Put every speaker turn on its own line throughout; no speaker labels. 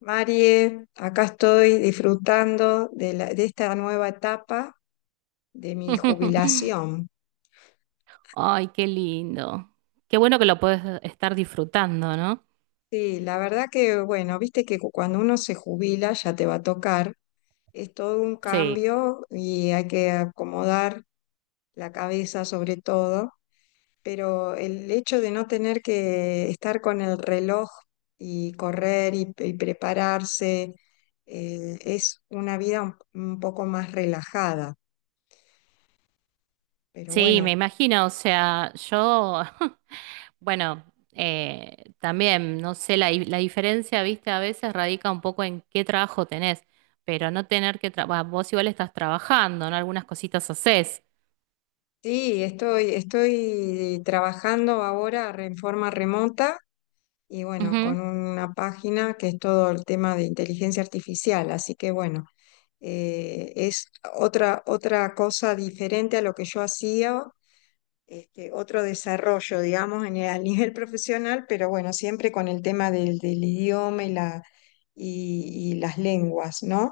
Marie, acá estoy disfrutando de esta nueva etapa de mi jubilación.
Ay, qué lindo. Qué bueno que lo puedes estar disfrutando, ¿no?
Sí, la verdad que, bueno, viste que cuando uno se jubila ya te va a tocar, es todo un
Sí,
cambio y hay que acomodar la cabeza sobre todo, pero el hecho de no tener que estar con el reloj y correr y prepararse, es una vida un poco más relajada. Pero
sí, me
bueno,
imagino. O sea, yo, bueno, también, no sé, la diferencia, viste, a veces radica un poco en qué trabajo tenés, pero no tener que trabajar, vos igual estás trabajando, ¿no? Algunas cositas haces.
sí, estoy trabajando ahora en forma remota y bueno,
Ujú.
con una página que es todo el tema de inteligencia artificial, así que bueno, es otra cosa diferente a lo que yo hacía, este, otro desarrollo, digamos, en a nivel profesional, pero bueno, siempre con el tema del idioma y las lenguas, ¿no?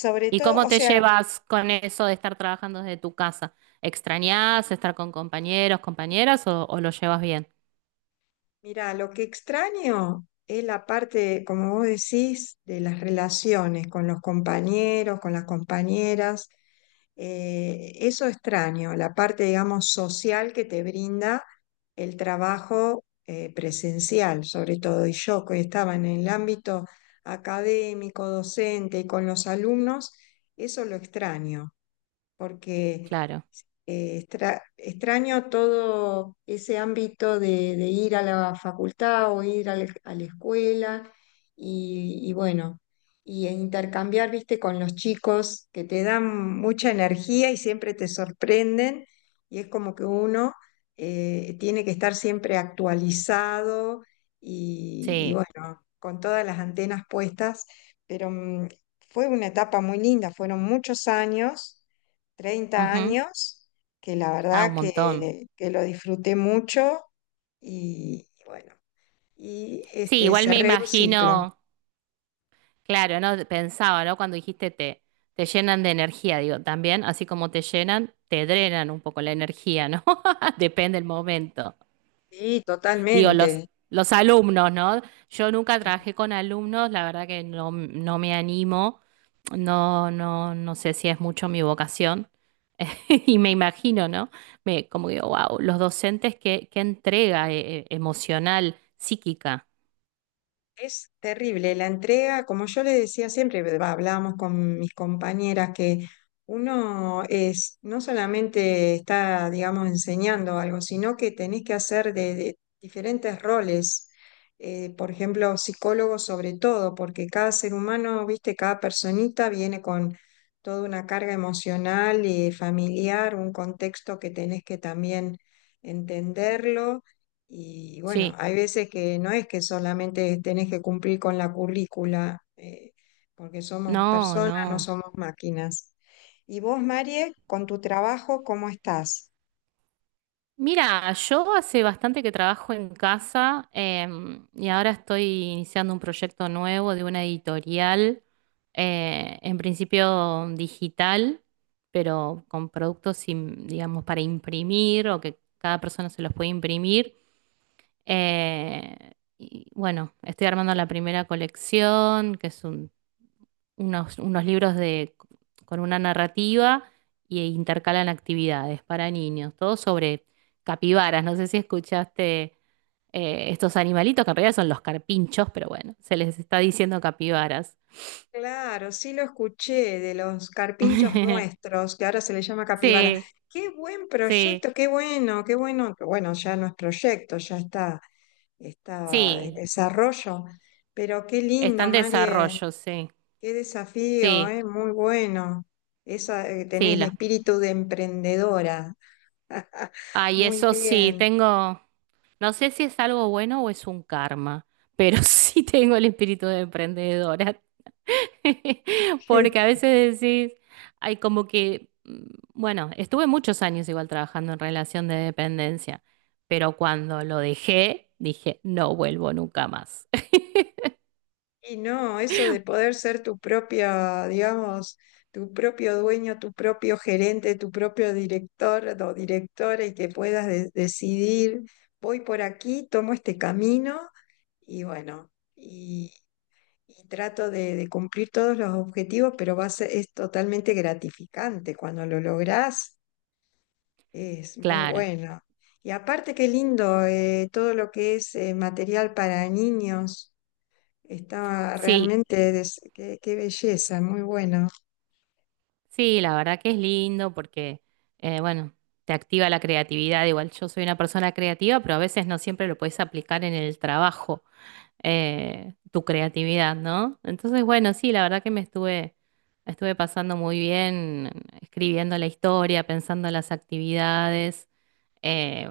Sobre
¿Y
todo,
cómo
o
te
sea...
llevas con eso de estar trabajando desde tu casa? ¿Extrañás estar con compañeros, compañeras o lo llevas bien?
Mira, lo que extraño es la parte, como vos decís, de las relaciones con los compañeros, con las compañeras. Eso extraño, la parte, digamos, social que te brinda el trabajo, presencial, sobre todo. Y yo, que estaba en el ámbito académico, docente y con los alumnos, eso lo extraño, porque
Claro,
extraño todo ese ámbito de ir a la facultad o ir a a la escuela y bueno, e intercambiar, viste, con los chicos que te dan mucha energía y siempre te sorprenden y es como que uno, tiene que estar siempre actualizado y
sí.
bueno, con todas las antenas puestas, pero fue una etapa muy linda, fueron muchos años. 30 años que la
Ah, un
verdad
montón.
que lo disfruté mucho y bueno, y
Sí,
este,
igual me
cerré un ciclo.
imagino, claro, ¿no? Pensaba, ¿no? Cuando te llenan de energía, digo, también, así como te llenan, te drenan un poco la energía, ¿no? Depende del momento.
Sí,
Digo,
totalmente.
los alumnos, ¿no? Yo nunca trabajé con alumnos, la verdad que no, no me animo, no, no, no sé si es mucho mi vocación. Y me imagino, ¿no? Me, como digo, wow, los docentes, qué, qué entrega emocional, psíquica.
Es terrible la entrega, como yo le decía siempre, va, hablábamos con mis compañeras, que uno es, no solamente está, digamos, enseñando algo, sino que tenés que hacer de diferentes roles. Por ejemplo, psicólogo sobre todo, porque cada ser humano, viste, cada personita viene con toda una carga emocional y familiar, un contexto que tenés que también entenderlo y bueno,
Sí.
hay veces que no es que solamente tenés que cumplir con la currícula, porque somos
No,
personas, no
no.
somos máquinas. Y vos, Marie, con tu trabajo, ¿cómo estás?
Mira, yo hace bastante que trabajo en casa y ahora estoy iniciando un proyecto nuevo de una editorial, en principio digital, pero con digamos, para imprimir o que cada persona se los puede imprimir. Eh, y bueno, estoy armando la primera colección, que es un unos, unos libros de, con una narrativa y intercalan actividades para niños, todo sobre capibaras. No sé si escuchaste estos animalitos, que en realidad son los carpinchos, pero bueno, se les está diciendo capibaras.
Claro, sí lo escuché de los carpinchos nuestros, que ahora se le llama capibara.
Sí,
Qué buen
sí,
proyecto, qué bueno, que bueno, ya no es proyecto, ya está, está en
sí,
desarrollo, pero qué
está
lindo,
en
Marie,
desarrollo, sí,
qué desafío,
sí,
¿eh? Muy bueno. Esa, tenés
sí.
el
La...
espíritu de emprendedora.
Ay,
Muy
eso sí,
bien.
tengo, no sé si es algo bueno o es un karma, pero sí tengo el espíritu de emprendedora. Porque a veces decís, hay como que, bueno, estuve muchos años igual trabajando en relación de dependencia, pero cuando lo dejé, dije, no vuelvo nunca más.
Y no, eso de poder ser tu propia, digamos, tu propio dueño, tu propio gerente, tu propio director o directora y que puedas decidir, voy por aquí, tomo este camino y bueno, y trato de cumplir todos los objetivos, pero va a ser, es totalmente gratificante. Cuando lo lográs, es muy
Claro,
bueno. Y aparte, qué lindo, todo lo que es, material para niños. Estaba
sí,
realmente, qué- belleza, muy bueno.
sí, la verdad que es lindo porque, bueno, te activa la creatividad. Igual yo soy una persona creativa, pero a veces no siempre lo puedes aplicar en el trabajo, tu creatividad, ¿no? Entonces, bueno, sí, la verdad que estuve pasando muy bien escribiendo la historia, pensando las actividades. Eh,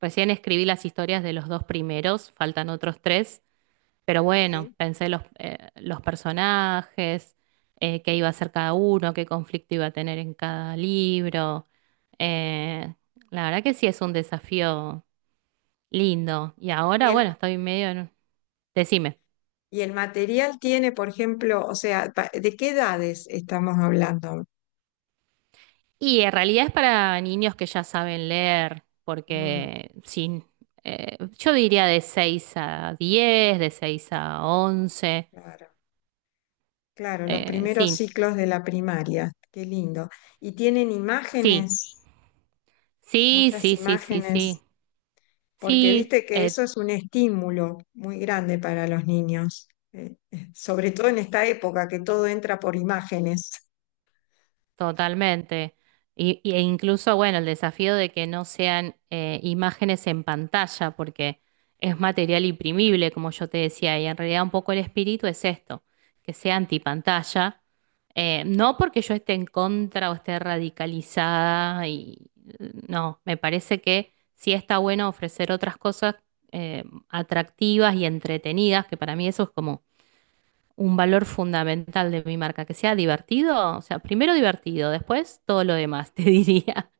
Recién escribí las historias de los dos primeros, faltan otros tres, pero bueno,
Sí.
los personajes, qué iba a hacer cada uno, qué conflicto iba a tener en cada libro. Eh, la verdad que sí es un desafío lindo. Y
Y
ahora, bueno,
el,
estoy medio en... Decime.
y el material tiene, por ejemplo, o sea, ¿de qué edades estamos hablando?
Y en realidad es para niños que ya saben leer,
Mm,
porque sin, yo diría de 6 a 10, de 6 a 11,
claro, claro, los primeros
sí,
ciclos de la primaria, qué lindo. Y tienen
sí,
imágenes,
sí,
muchas
sí, sí, sí,
imágenes,
sí,
porque
sí,
viste que eso es un estímulo muy grande para los niños, sobre todo en esta época que todo entra por imágenes.
totalmente. E incluso, bueno, el desafío de que no sean imágenes en pantalla, porque es material imprimible, como yo te decía, y en realidad un poco el espíritu es esto, que sea antipantalla. No porque yo esté en contra o esté radicalizada, y no, me parece que sí está bueno ofrecer otras cosas atractivas y entretenidas, que para mí eso es como un valor fundamental de mi marca, que sea divertido, o sea, primero divertido, después todo lo demás, te diría.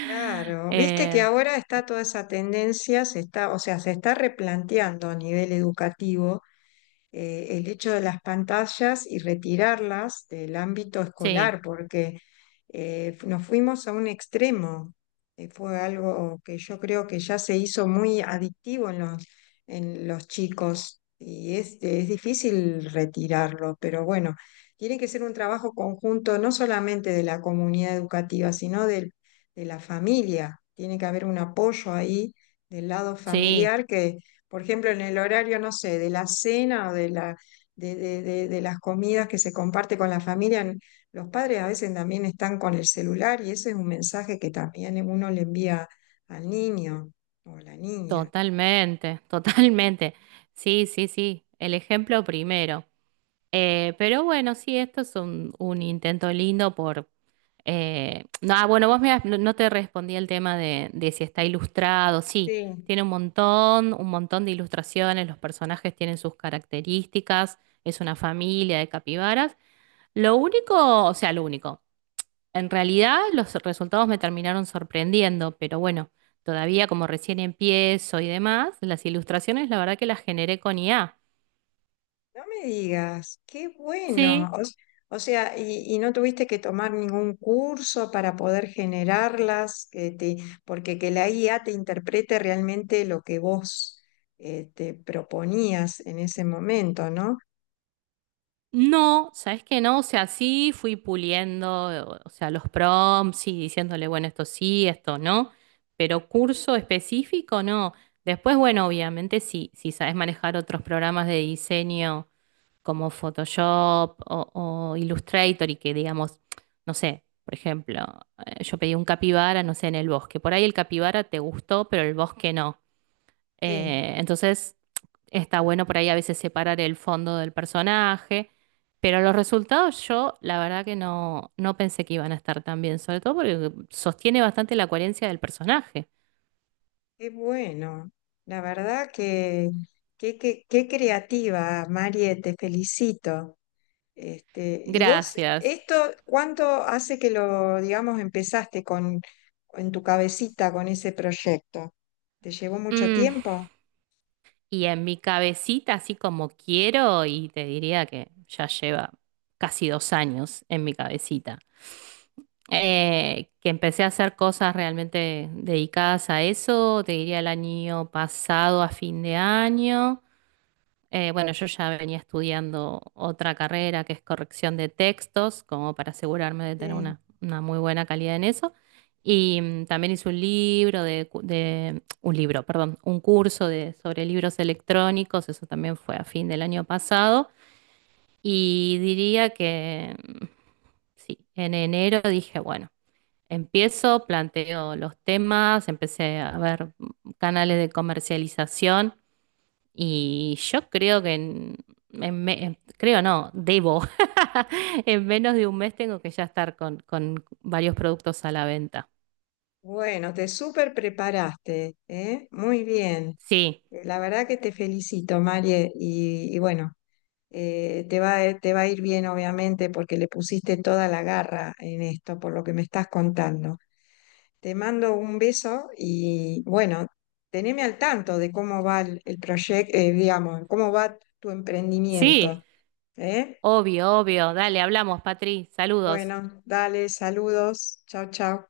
Claro, viste que
Eh,
ahora está toda esa tendencia, se está, o sea, se está replanteando a nivel educativo, el hecho de las pantallas y retirarlas del ámbito
sí,
escolar, porque, nos fuimos a un extremo. Fue algo que yo creo que ya se hizo muy adictivo en en los chicos y es difícil retirarlo, pero bueno, tiene que ser un trabajo conjunto no solamente de la comunidad educativa, sino de la familia. Tiene que haber un apoyo ahí del lado
sí,
familiar que, por ejemplo, en el horario, no sé, de la cena o de la, de las comidas que se comparte con la familia, los padres a veces también están con el celular y ese es un mensaje que también uno le envía al niño o a la niña.
totalmente, totalmente. Sí, sí, sí, el ejemplo primero. Pero bueno, sí, esto es un intento lindo por... no, ah, bueno, no, no te respondí el tema de si está ilustrado. Sí,
Sí,
tiene un montón de ilustraciones, los personajes tienen sus características, es una familia de capibaras. Lo único, o sea, lo único, en realidad los resultados me terminaron sorprendiendo, pero bueno, todavía como recién empiezo y demás, las ilustraciones la verdad que las generé con IA.
no me digas, qué bueno.
Sí.
O sea, y no tuviste que tomar ningún curso para poder generarlas, porque que la IA te interprete realmente lo que vos, te proponías en ese momento, ¿no?
No, ¿sabes qué no? O sea, sí fui puliendo, o sea, los prompts y diciéndole, bueno, esto sí, esto no, pero curso específico no. Después, bueno, obviamente sí, si sabes manejar otros programas de diseño como Photoshop o Illustrator y que digamos, no sé, por ejemplo, yo pedí un capibara, no sé, en el bosque. Por ahí el capibara te gustó, pero el bosque no.
Sí,
Entonces... Está bueno por ahí a veces separar el fondo del personaje, pero los resultados yo la verdad que no, no pensé que iban a estar tan bien, sobre todo porque sostiene bastante la coherencia del personaje.
qué bueno. La verdad que qué, qué creativa, Marie, te felicito. Este, y vos,
Gracias.
esto, ¿cuánto hace que lo, digamos, empezaste con, en tu cabecita, con ese proyecto? ¿Te llevó mucho
Mm,
tiempo?
y en mi cabecita, así como quiero, y te diría que ya lleva casi 2 años en mi cabecita, que empecé a hacer cosas realmente dedicadas a eso, te diría el año pasado a fin de año. Bueno, yo ya venía estudiando otra carrera que es corrección de textos, como para asegurarme de tener
Sí.
una muy buena calidad en eso. Y también hice un libro un libro, perdón, un curso de, sobre libros electrónicos, eso también fue a fin del año pasado. Y diría que sí, en enero dije, bueno, empiezo, planteo los temas, empecé a ver canales de comercialización y yo creo que creo no, debo. En menos de 1 mes tengo que ya estar con varios productos a la venta.
Bueno, te súper preparaste, ¿eh? Muy bien.
Sí,
La verdad que te felicito, Marie, y bueno, te va a ir bien, obviamente, porque le pusiste toda la garra en esto, por lo que me estás contando. Te mando un beso y bueno, teneme al tanto de cómo va proyecto, digamos, cómo va tu emprendimiento,
sí,
¿eh?
obvio, obvio. Dale, hablamos, Patri. Saludos.
Bueno, dale, saludos, chao, chao.